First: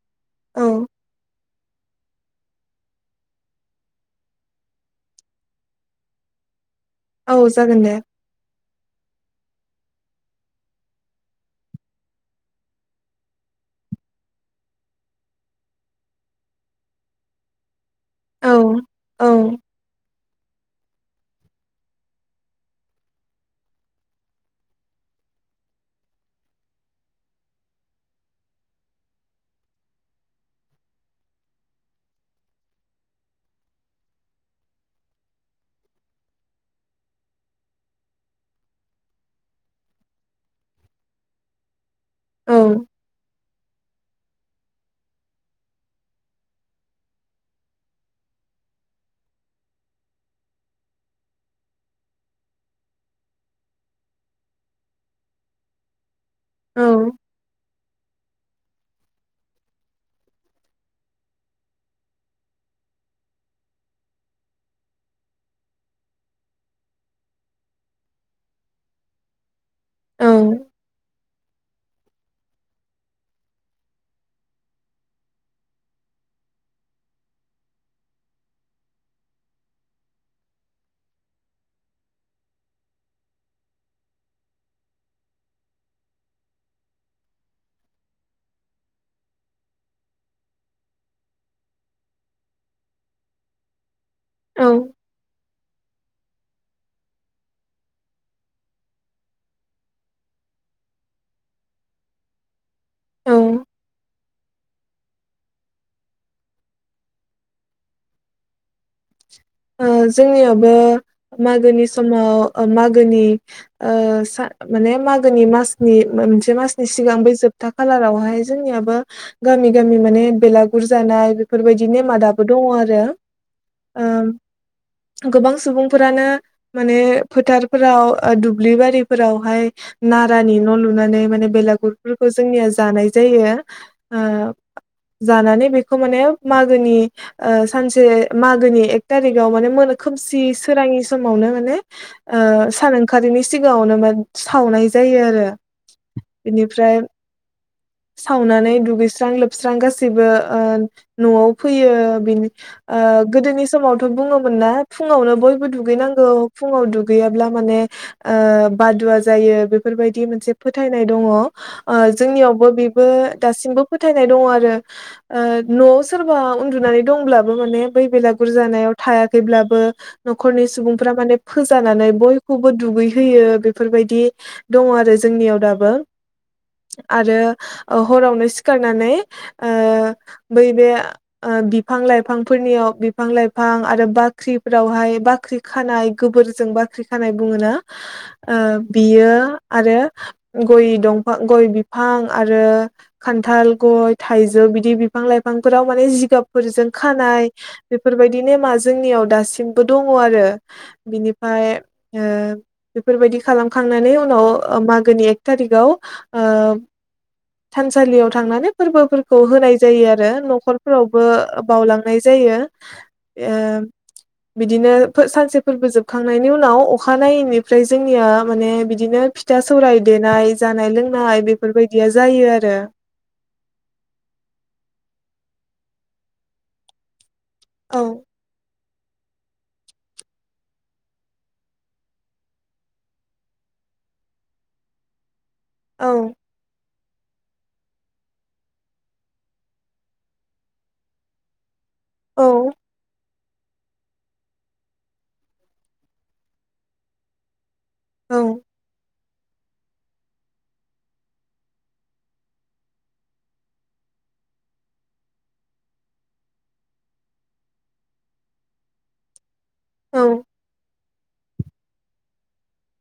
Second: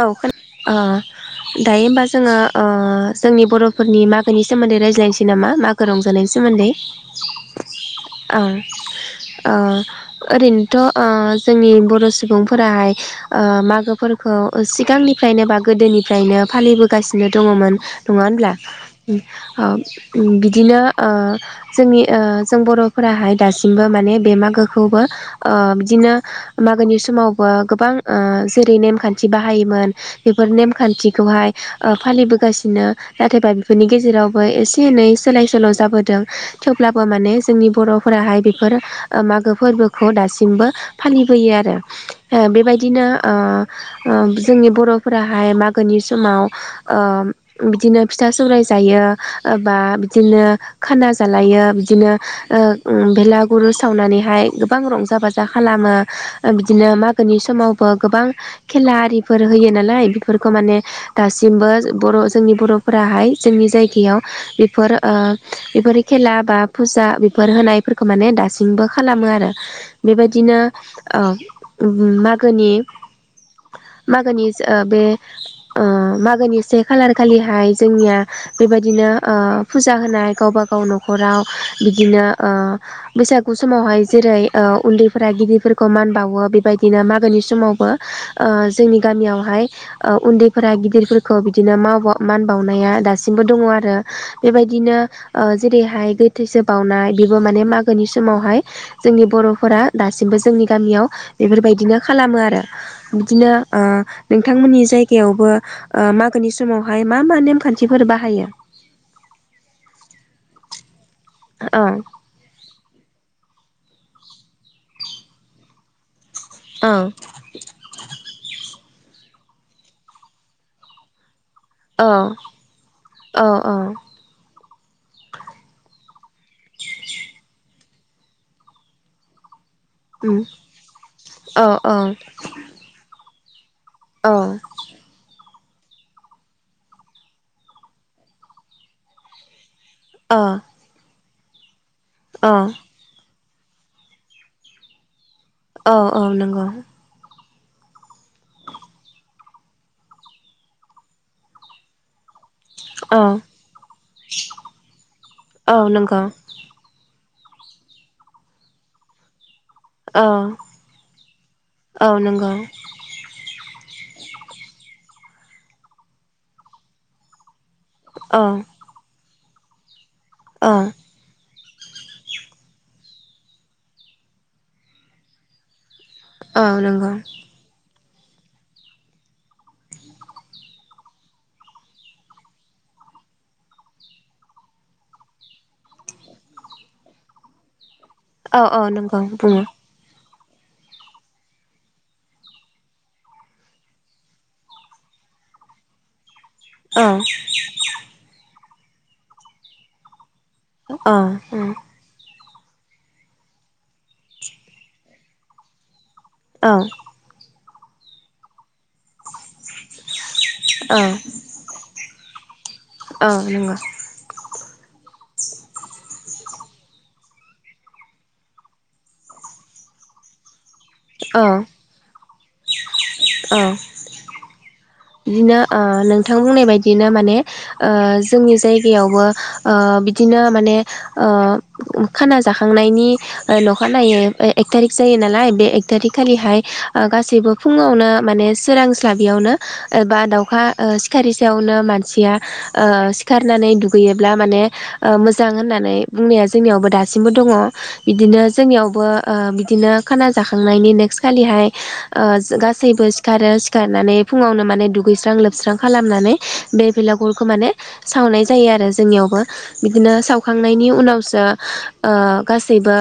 औ खोना ओ औ दायै होमबा जोङो ओ जोंनि बर'फोरनि मागोनि सोमोन्दै रायज्लायनोसै नामा मागो रंजानायनि सोमोन्दै? औ जागोन दे। ओ अ' ओरैनोथ' ओ जोंनि बर' सुबुंफोराहाय ओ मागोफोरखौ ओ सिगांनिफ्रायनो बा गोदोनिफ्रायनो फालिबोगासिनो दङमोन। नङा औ होनब्ला औ ओ बिदिनो ओ। जोंनि ओ जों बर'फोराहाय दासिमबो माने बे मागोखौबो ओ बिदिनो मागोनि समावबो गोबां ओ जेरै नेमखान्थि बाहायोमोन। बेफोर नेमखान्थिखौहाय ओ फालिबोगासिनो नाथायबा बेफोरनि गेजेरावबो एसे एनै सोलाय सोल' जाबोदों। थेवब्लाबो माने जोंनि बर'फोराहाय बेफोर ओ मागो फोरबोखौ दासिमबो फालिबोयो आरो। ओ औ बेबायदिनो ओ ओ जोंनि बर'फोराहाय मागोनि समाव ओ बिदिनो फिथा सौराय जायो ओ बा बिदिनो खाना जालायो बिदिनो ओ उम बेलागुर सावनानैहाय गोबां रंजा बाजा दा खालामो ओ बिदिनो मागोनि समावबो गोबां खेला आरिफोर होयो नालाय बेफोरखो माने दासिमबो बर' जोंनि बर'फोराहाय जोंनि जायगायाव बेफोर ओ बेफोर खेला बा फुजा बेफोर होनायफोरखो माने दासिमबो खालामो आरो। बेबायदिनो औ ओ उम मागोनि मागोनि ओ बे ओ मागोनि से खालार खालिहाय जोंनिया बेबायदिनो ओ फुजा होनाय गावबा गाव न'खराव बिदिनो ओ बैसागु समावहाय जेरै ओ उन्दैफोरा गिदिरफोरखौ मान बावो बेबायदिनो मागोनि समावबो ओ जोंनि गामियावहाय ओ उन्दैफोरा गिदिरफोरखो बिदिनो माव मान बावनाया दासिमबो दङ आरो ना। औ बेबायदिनो ओ जेरैहाय गोथैसो बावनाय बेबो माने मागोनि समावहाय जोंनि बर'फोरा दासिमबो जोंनि गामियाव बेफोरबायदिनो खालामो आरो। औ बिदिनो ओ नोंथांमोननि जायगायावबो ओ मागोनि समावहाय मा मा नेमखान्थिफोर बाहायो ओ जोंनियाबो औ मागोनि समाव अ' मागोनि ओ सा माने मागोनि मासनि बा मोनसे से मासनि औ सिगांबो जोब दा खालारावहाय जोंनियाबो गामि गामि माने बेलागुर जानाय बेफोरबायदि नेमा औ दाबो दङ आरो। औ अ' ओ गोबां सुबुंफोरानो माने फोथारफोराव ओ दुब्लि बारिफोरावहाय उम नारानि न' लुनानै माने औ औ बेलागुरफोरखो जोंनिया जानाय जायो ओ जानानै बेखौ माने मागोनि ओ सानसे मागोनि एक टारिगाव माने मोनो खोमसि सोराङि समावनो माने ओ औ सान ओं खारिनि सिगाङावनो मोन सावनाय जायो आरो औ औ नंगौ बिनिफ्राय [inaudible] सावनानै दुगैस्रां लोबस्रां गासैबो ओ न'आव फैयो बेनो ओ औ गोदोनि समावथ' बुङोमोन ना फुङावनो बयबो औ नंगौ दुगैनांगौ फुंआव दुगैयाब्ला माने ओ बादुवा जायो बे फोरबायदि औ मोनसे फोथायनाय दङ ओ औ नंगौ जोंनियावबो बे बो दासिमबो फोथायनाय दङ आरो ओ न'आव सोरबा उन्दुनानै दंब्लाबो माने बै बा औ बुरजानायाव थायाखैब्लाबो न'खरनि औ सुबुंफोरा माने फोजानानै बयखौबो दुगैहोयो बेफोरबायदि दङ आरो जोंनियाव दाबो औ नंगौ आरो अ हरावनो सिखारनानै ओ बै बे ओ बिफां लाइफांफोरनियाव बि फां लाइफां आरो बाख्रिफोरावहाय बाख्रि खानाय गोबोरजों बाख्रि खानाय बुङोना ओ औ औ नंगौ बियो बुङो आरो गय दंफां गय बिफां आरो खान्थाल गय थाइजौ बिदि बिफां लाइफांफोराव माने जिगाब फोरजों औ खानाय बेफोरबायदि नेमा जोंनियाव दासिमबो दङ आरो औ बिनिफाय ओ बेफोरबायदि खालामखांनानै उनाव ओ मागोनि एक थारिकाव ओ थानसालियाव थांनानै फोरबोफोर खौ होनाय जायो आरो न'खरफोरावबो बावलांनाय जायो औ ओ नंगौ बिदिनो फो सानसे फोरबो जोबखांनायनि उनाव अखानायैनिफ्राय जोंनिया माने बिदिनो फि था सौराय देनाय जानाय लोंनाय औ बेफोरबायदिया जायो आरो औ बिदिनो ओ नोंथां बुंनाय बायदियनो माने ओज औ जोंनि जायगायावबो ओ बिदिनो माने ओ खाना जाखांनायनि ओ न'खानायै ओ एक थारिक जायो नालाय बे एक औ थारिकखालिहाय ओ गासैबो फुङावनो माने सोरांस्लाबियावनो ओ बा दाउखा ओ सिखारि सायावनो मानसिया औ ओ सि खारनानै दुगैयोब्ला माने ओ मोजां होननानै बुंनाया जोंनियावबो दासिमबो दङ इदिनो जोंनियावबो ओ बि दिनो खाना जाखांनायनि नेक्स्ट खालिहाय ओ जो गासैबो सिखारो सिखारनानै फुङावनो माने दुगैस्रां लोबस्रां खालामनानै बे भेलागुरखौ माने सावनाय जायो आरो जोंनियावबो बिदिनो औ सावखांनायनि उनावसो ओ गासैबो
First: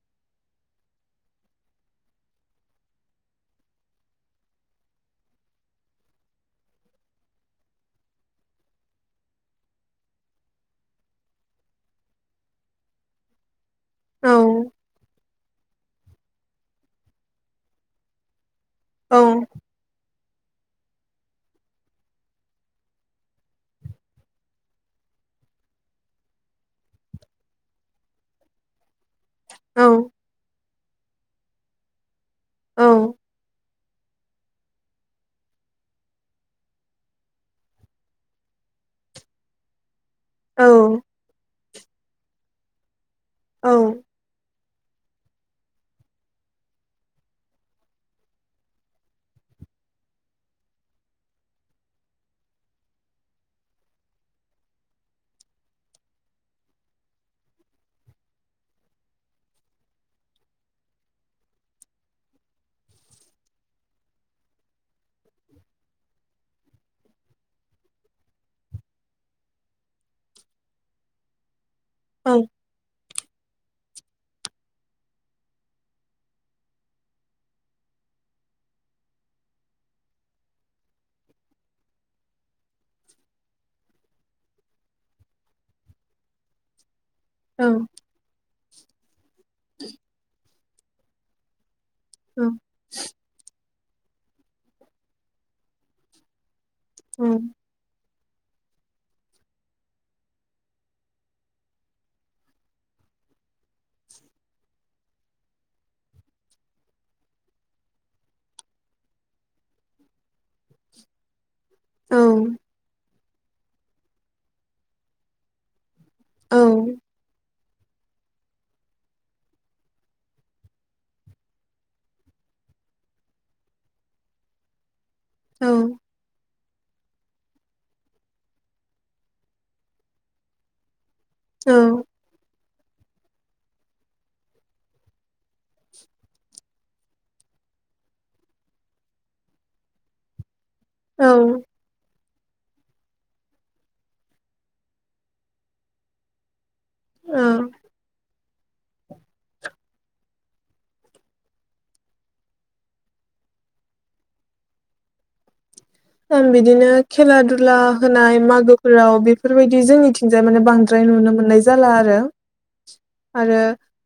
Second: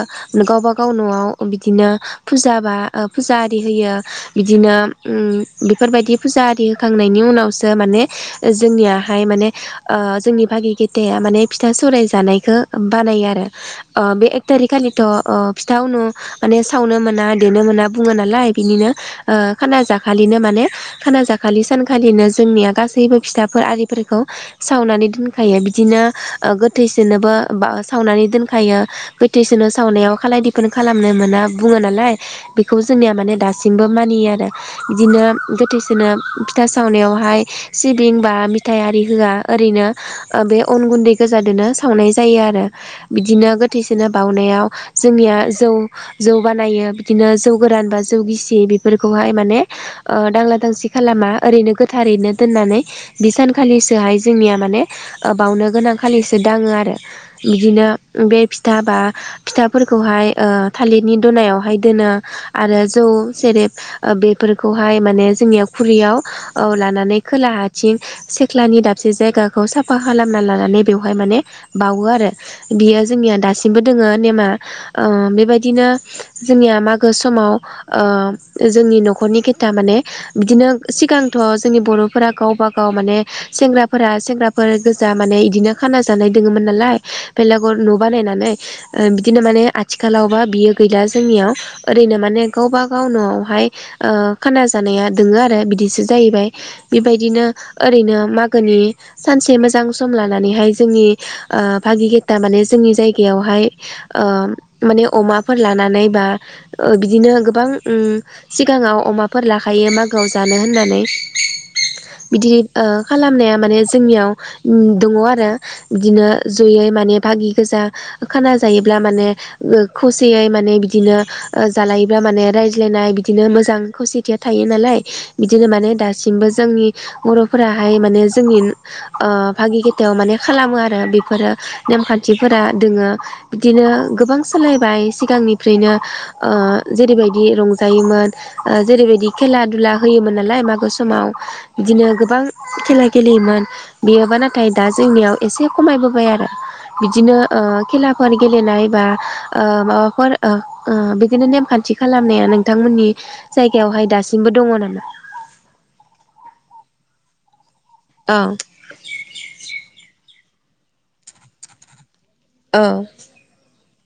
गावबा गाव न'आव बिदिनो फुजा बा फुजा आरि होयो बिदिनो उम बेफोरबायदि फुजा आरि होखांनायनि उनावसो माने जोंनियाहाय माने ओ जोंनि भागि गेथाया माने फिथा सौराय जानायखो बानायो आरो ओ बे औ एक थारिखालिथ' ओ फिथा नु माने सावनो मोना देनो मोना बुङो नालाय बिनिनो औ ओ खाना जाखालिनो माने खाना जाखालि सानखालिनो जोंनिया गासैबो फिथाफोर आरिफोरखौ सावनानै दोनखायो बिदिनो ओ गोथैसोनोबो बा सावनानै दोनखायो गोथैसोनो औ सावनायाव खालाय दैफोन खालामनो मोना बुङो नालाय बेखौ औ जोंनिया माने दासिमबो मानियो आरो बिदिनो गोथैस दिनो फिथा सावनायावहाय सिबिं बा मिथाय आरि होआ ओरैनो ओ बे अन गुन्दै गोजादोनो सावनाय जायो आरो। बिदिनो औ गोथैसोनो बाउनायाव जोंनिया जौ जौ बानायो बिदिनो जौ गोरान बा जौ गिसि बेफोरखौहाय माने ओ [unintelligible] उदांसि खालामा ओरैनो गोथारैनो दोननानै बि सानखालिसोहाय जोंनिया माने ओ बावनो गोनांखालिसो दाङो आरो बिदिनो बे फिथा बा फिथाफोरखौहाय ओ थालिरनि दनायावहाय दोनो आरो जौ सेरेब ओ बेफोरखौहाय माने जोंनिया खुरैयाव लानानै ओ खोलाहाथिं सिदलानि दाबसे जायगाखौ साफा खालामना लानानै बेवहाय माने बावो आरो बियो जोंनिया दासिमबो दोङो नेमआ ओ बेबायदिनो जोंनिया मागो समाव ओ जोंनि न'खरनि खेथा माने बिदिनो सिगांथ' जोंनि बर'फोरा गावबा गाव माने सेंग्राफोरा सेंग्रा फोर गोजा माने इदिनो खाना जानाय दोङोमोन नालाय औ बेलागुर न' बानायनानै ओ बिदिनो माने आथिखालावबा बियो गैला जोंनियाव ओरैनो माने गावबागाव न'आवहाय ओ खाना जानाया दोङो आरो बिदिसो जाहैबाय बेबायदिनो ओरैनो मागोनि सानसे मोजां सम लानानैहाय जोंनि ओ भागि गेटा माने जोंनि जायगायावहाय ओ माने अमाफोर लानानै बा ओ बिदिनो गोबां ओम सिगाङाव अमाफोर लाखायो मा गोआव जानो होननानै बिदि ओ खालामनाया माने जोंनियाव ओम दङ आरो बिदिनो जयै माने भागि गोजा खाना जायोब्ला माने ओ खौसेयै माने बिदिनो ओ जालायोब्ला माने रायज्लायनाय बिदिनो मोजां खौसेथिया थायो नालाय बिदिनो माने दा सिमबो जोंनि बर'फोराहाय माने जोंनि ओ भागि खेथायाव माने खालामो आरो बेफोरो नेमखान्थिफोरा दोङो बिदिनो गोबां सोलायबाय सिगांनिफ्रायनो ओ जेरैबायदि रंजायोमोन। जेरैबायदि खेला दुला होयोमोन नालाय मागो औ समाव बिदिनो गोबां खेला गेलेयोमोन बियोबा नाथाय दा जोंनियाव एसे खमायबोबाय आरो औ बिदिनो औ ओ खेला फारि गेलेनाय बा ओ माबाफोर ओ ओ बिदिनो नेमखान्थि खालामनाया नोंथांमोननि जायगायावहाय दासिमबो दङ नामा? ओम बिदिनो खेला दुला होनाय औ मागो फोराव बेफोरबायदि जोंनिथिंजाय माने बांद्राय नुनो मोननाय जाला आरो ओ आरो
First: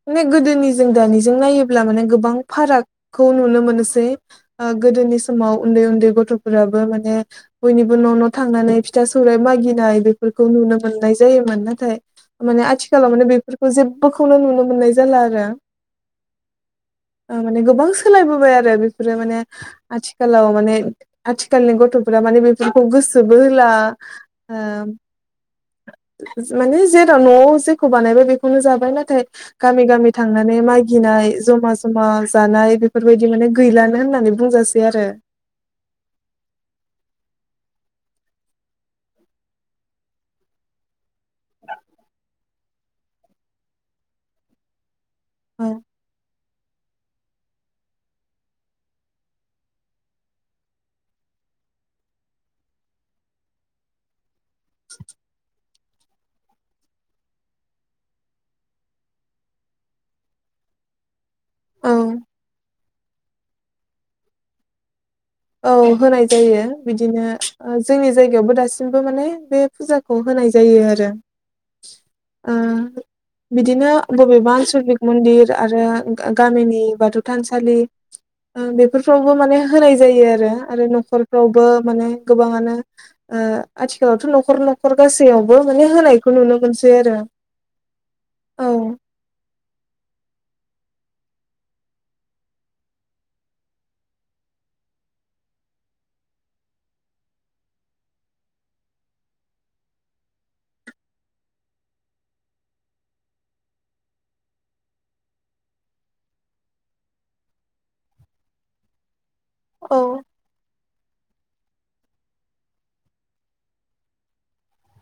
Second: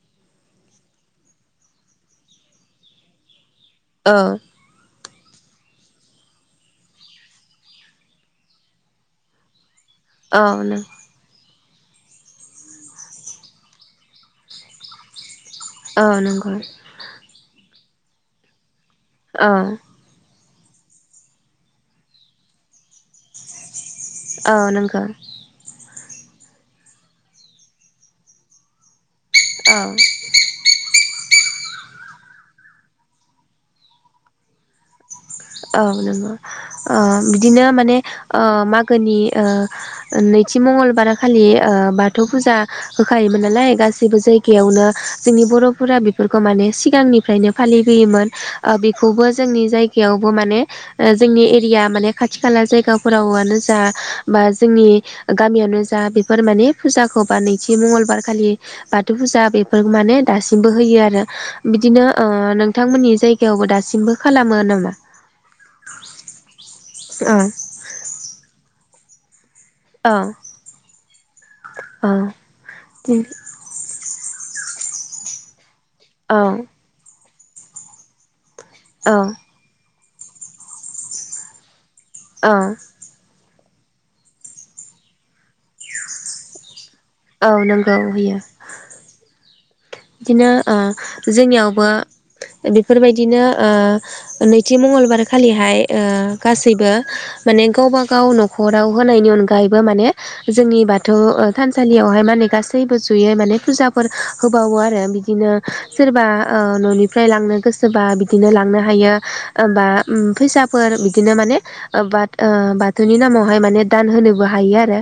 माने गोदोनि जों दानिजों नायोब्ला माने गोबां फारागखौ नुनो मोनोसै औ [unintelligible] गोदोनि समाव उन्दै उन्दै गथ'फोरा बो माने बयनिबो न' न' थांनानै फिथा सौराइ मागिनाय बे औ फोरखौ नुनो नों मोननाय जायोमोन नाथाय माने आथिखालाव माने बेफोरखौ जेब्बोखौनो नुनो मोननाय जाला आरो ओ नोंगौ ओ माने गोबां सोलायबोबाय आरो बेफोरो माने औ आथिखालाव माने आथिखालनि गथ'फोरा माने बेफोरखौ गोसोबो होला औ ओ नंगौ माने जेराव न'आव जेखौ बानायबाय बेखौनो जाबाय नाथाय औ गामि गामि थांनानै मागिनाय जमा जमा जानाय बेफोरबायदि माने गैलानो होननानै बुंजासै आरो। औ नांगौ ओ बिदिनो माने ओ मागोनि ओ नैथि मंगलबार खालि ओ बाथौ फुजा होखायोमोन नालाय गासैबो जायगायावनो जोंनि बर'फोरा बेफोरखौ माने सिगांनिफ्रायनो फालिबोयोमोन ओ बेखौबो जोंनि जायगायावबो माने ओक्षजोंनि एरिया माने खाथि खाला जायगाफोरावनो जा बा जोंनि गामियावनो जा बेफोर माने फुजाखौ बा नैथि मंगलबार खालि बाथौ फुजा बेफोर माने दासिमबो होयो आरो। औ बिदिनो ओ नोंथांमोननि जायगायावबो दासिमबो खालामो नामा? औ होनाय जायो बिदिनो ओ जोंनि जायगायावबो दासिमबो माने बे औ फुजाखौ होनाय‌ जायो आरो ओ बिदिनो बबेबा आनसलिक मन्दिर। आरो औ गामिनि बाथौ थानसालि ओ औ बेफोरफ्रावबो माने होनाय। जायो आरो आरो न'खरफ्रावबो माने औ गोबाङानो ओ आथिखालावथ' न'खर न'खर गासैयावबो माने होनायखौ नुनो मोनसै आरो। औ नंगौ होयो। औ बिदिनो ओ जोंनियावबो बेफोरबायदिनो ओ नैथि मंगलबारखालिहाय ओ गासैबो। माने गावबा गाव न'खराव होनायनि अनगायैबो माने जोंनि बाथौ ओ थानसालियावहाय माने गासैबो जयै माने फुजाफोर बावो आरो बिदिनो सोरबा ओ न'निफ्राय लांनो गोसोबा बिदिनो लांनो हायो। ओबा औ उम फैसाब फोर बिदिनो माने ओ बाथ ओ बाथौनि नामावहाय माने दान होनोबो हायो आरो।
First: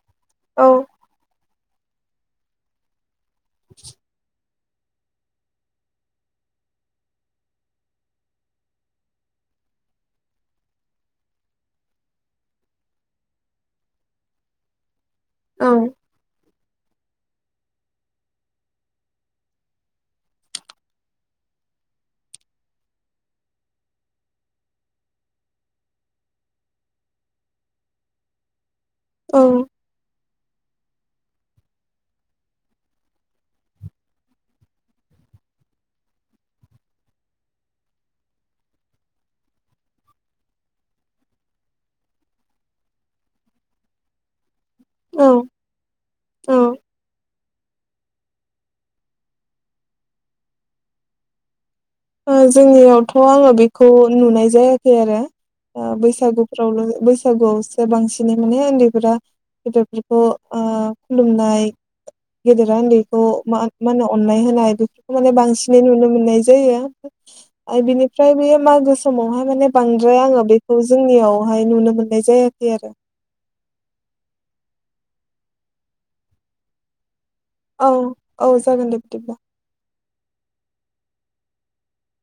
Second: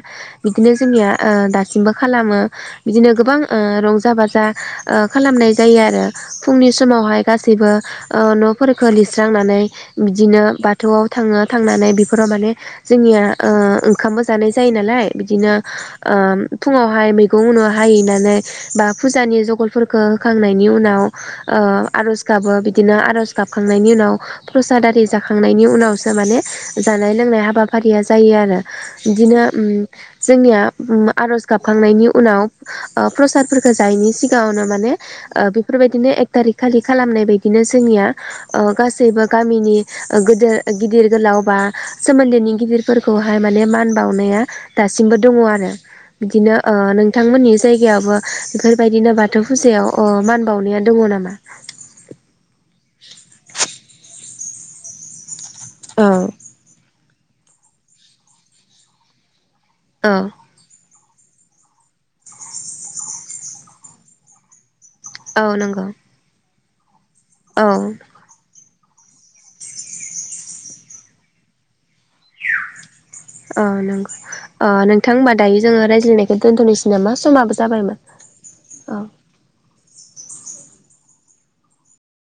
औ बिदिनो जोंनिया ओ दासिमबो खालामो बिदिनो गोबां ओ रंजा बाज ओ खालामनाय जायो आरो फुंनि समावहाय गासैबो ओ न'फोरखौ लिरस्रांनानै बिदिनो बाथौआव थाङो थांनानै बेफोराव माने जोंनिया ओ ओंखामबो जानाय जायो नालाय बिदिनो ओम फुङावहाय मैगं उनु हायैनानै बा फुजानि जगलफोरखौ होखांनायनि उनाव ओ आर'ज गाबो बिदिनो आर'ज गाबखांनायनि उनाव प्रसादारि जाखांनायनि उनावसो माने जानाय लोंनाय हाबाफारिया जायो आरो। बिदिनो औ उम जोंनिया आरज गाबखांनायनि उनाव ओ प्रसाद फोजायैनि सिगाङावनो माने ओ बेफोरबायदिनो एक थारिक खालि खालामनाय बायदिनो जोंनिया ओ गासैबो गामिनि ओ गदेर गिदिर गोलाव बा सोमोन्दोनि गिदिरफोरखौहाय माने मान बावनाया दासिमबो दङ औ आरो। बिदिनो औ ओ नोंथांमोननि जायगायाबो बेफोरबायदिनो बाथौ फुजायाव अ मान बावनाया दङ नामा? ओ जोंनियावथ' आङो बेखौ नुनाय जायाखै आरो ओ औ बैसागु फोरावल' बैसागुआवसो बांसिनै माने उन्दैफोरा गिदेरफोरखौ औ ओ खुलुमनाय गेदेरा उन्दैखौ मान मा होनो अननाय होनाय। माने बांसिनै नंगौ नुनो मोननाय जायो। औ आरो बिनि फ्राय बेयो मागो समावहाय माने बांद्राय आङो बेखौ जोंनियावहाय नुनो मोननाय जायाखै आरो। अ नंगौ। अ नोंथां होमबा दायो जोङो रायज्लायनायखौ दोन्थ'नोसै नामा? समाबो औ जाबायमोन औ जागोन दे बिदिब्ला।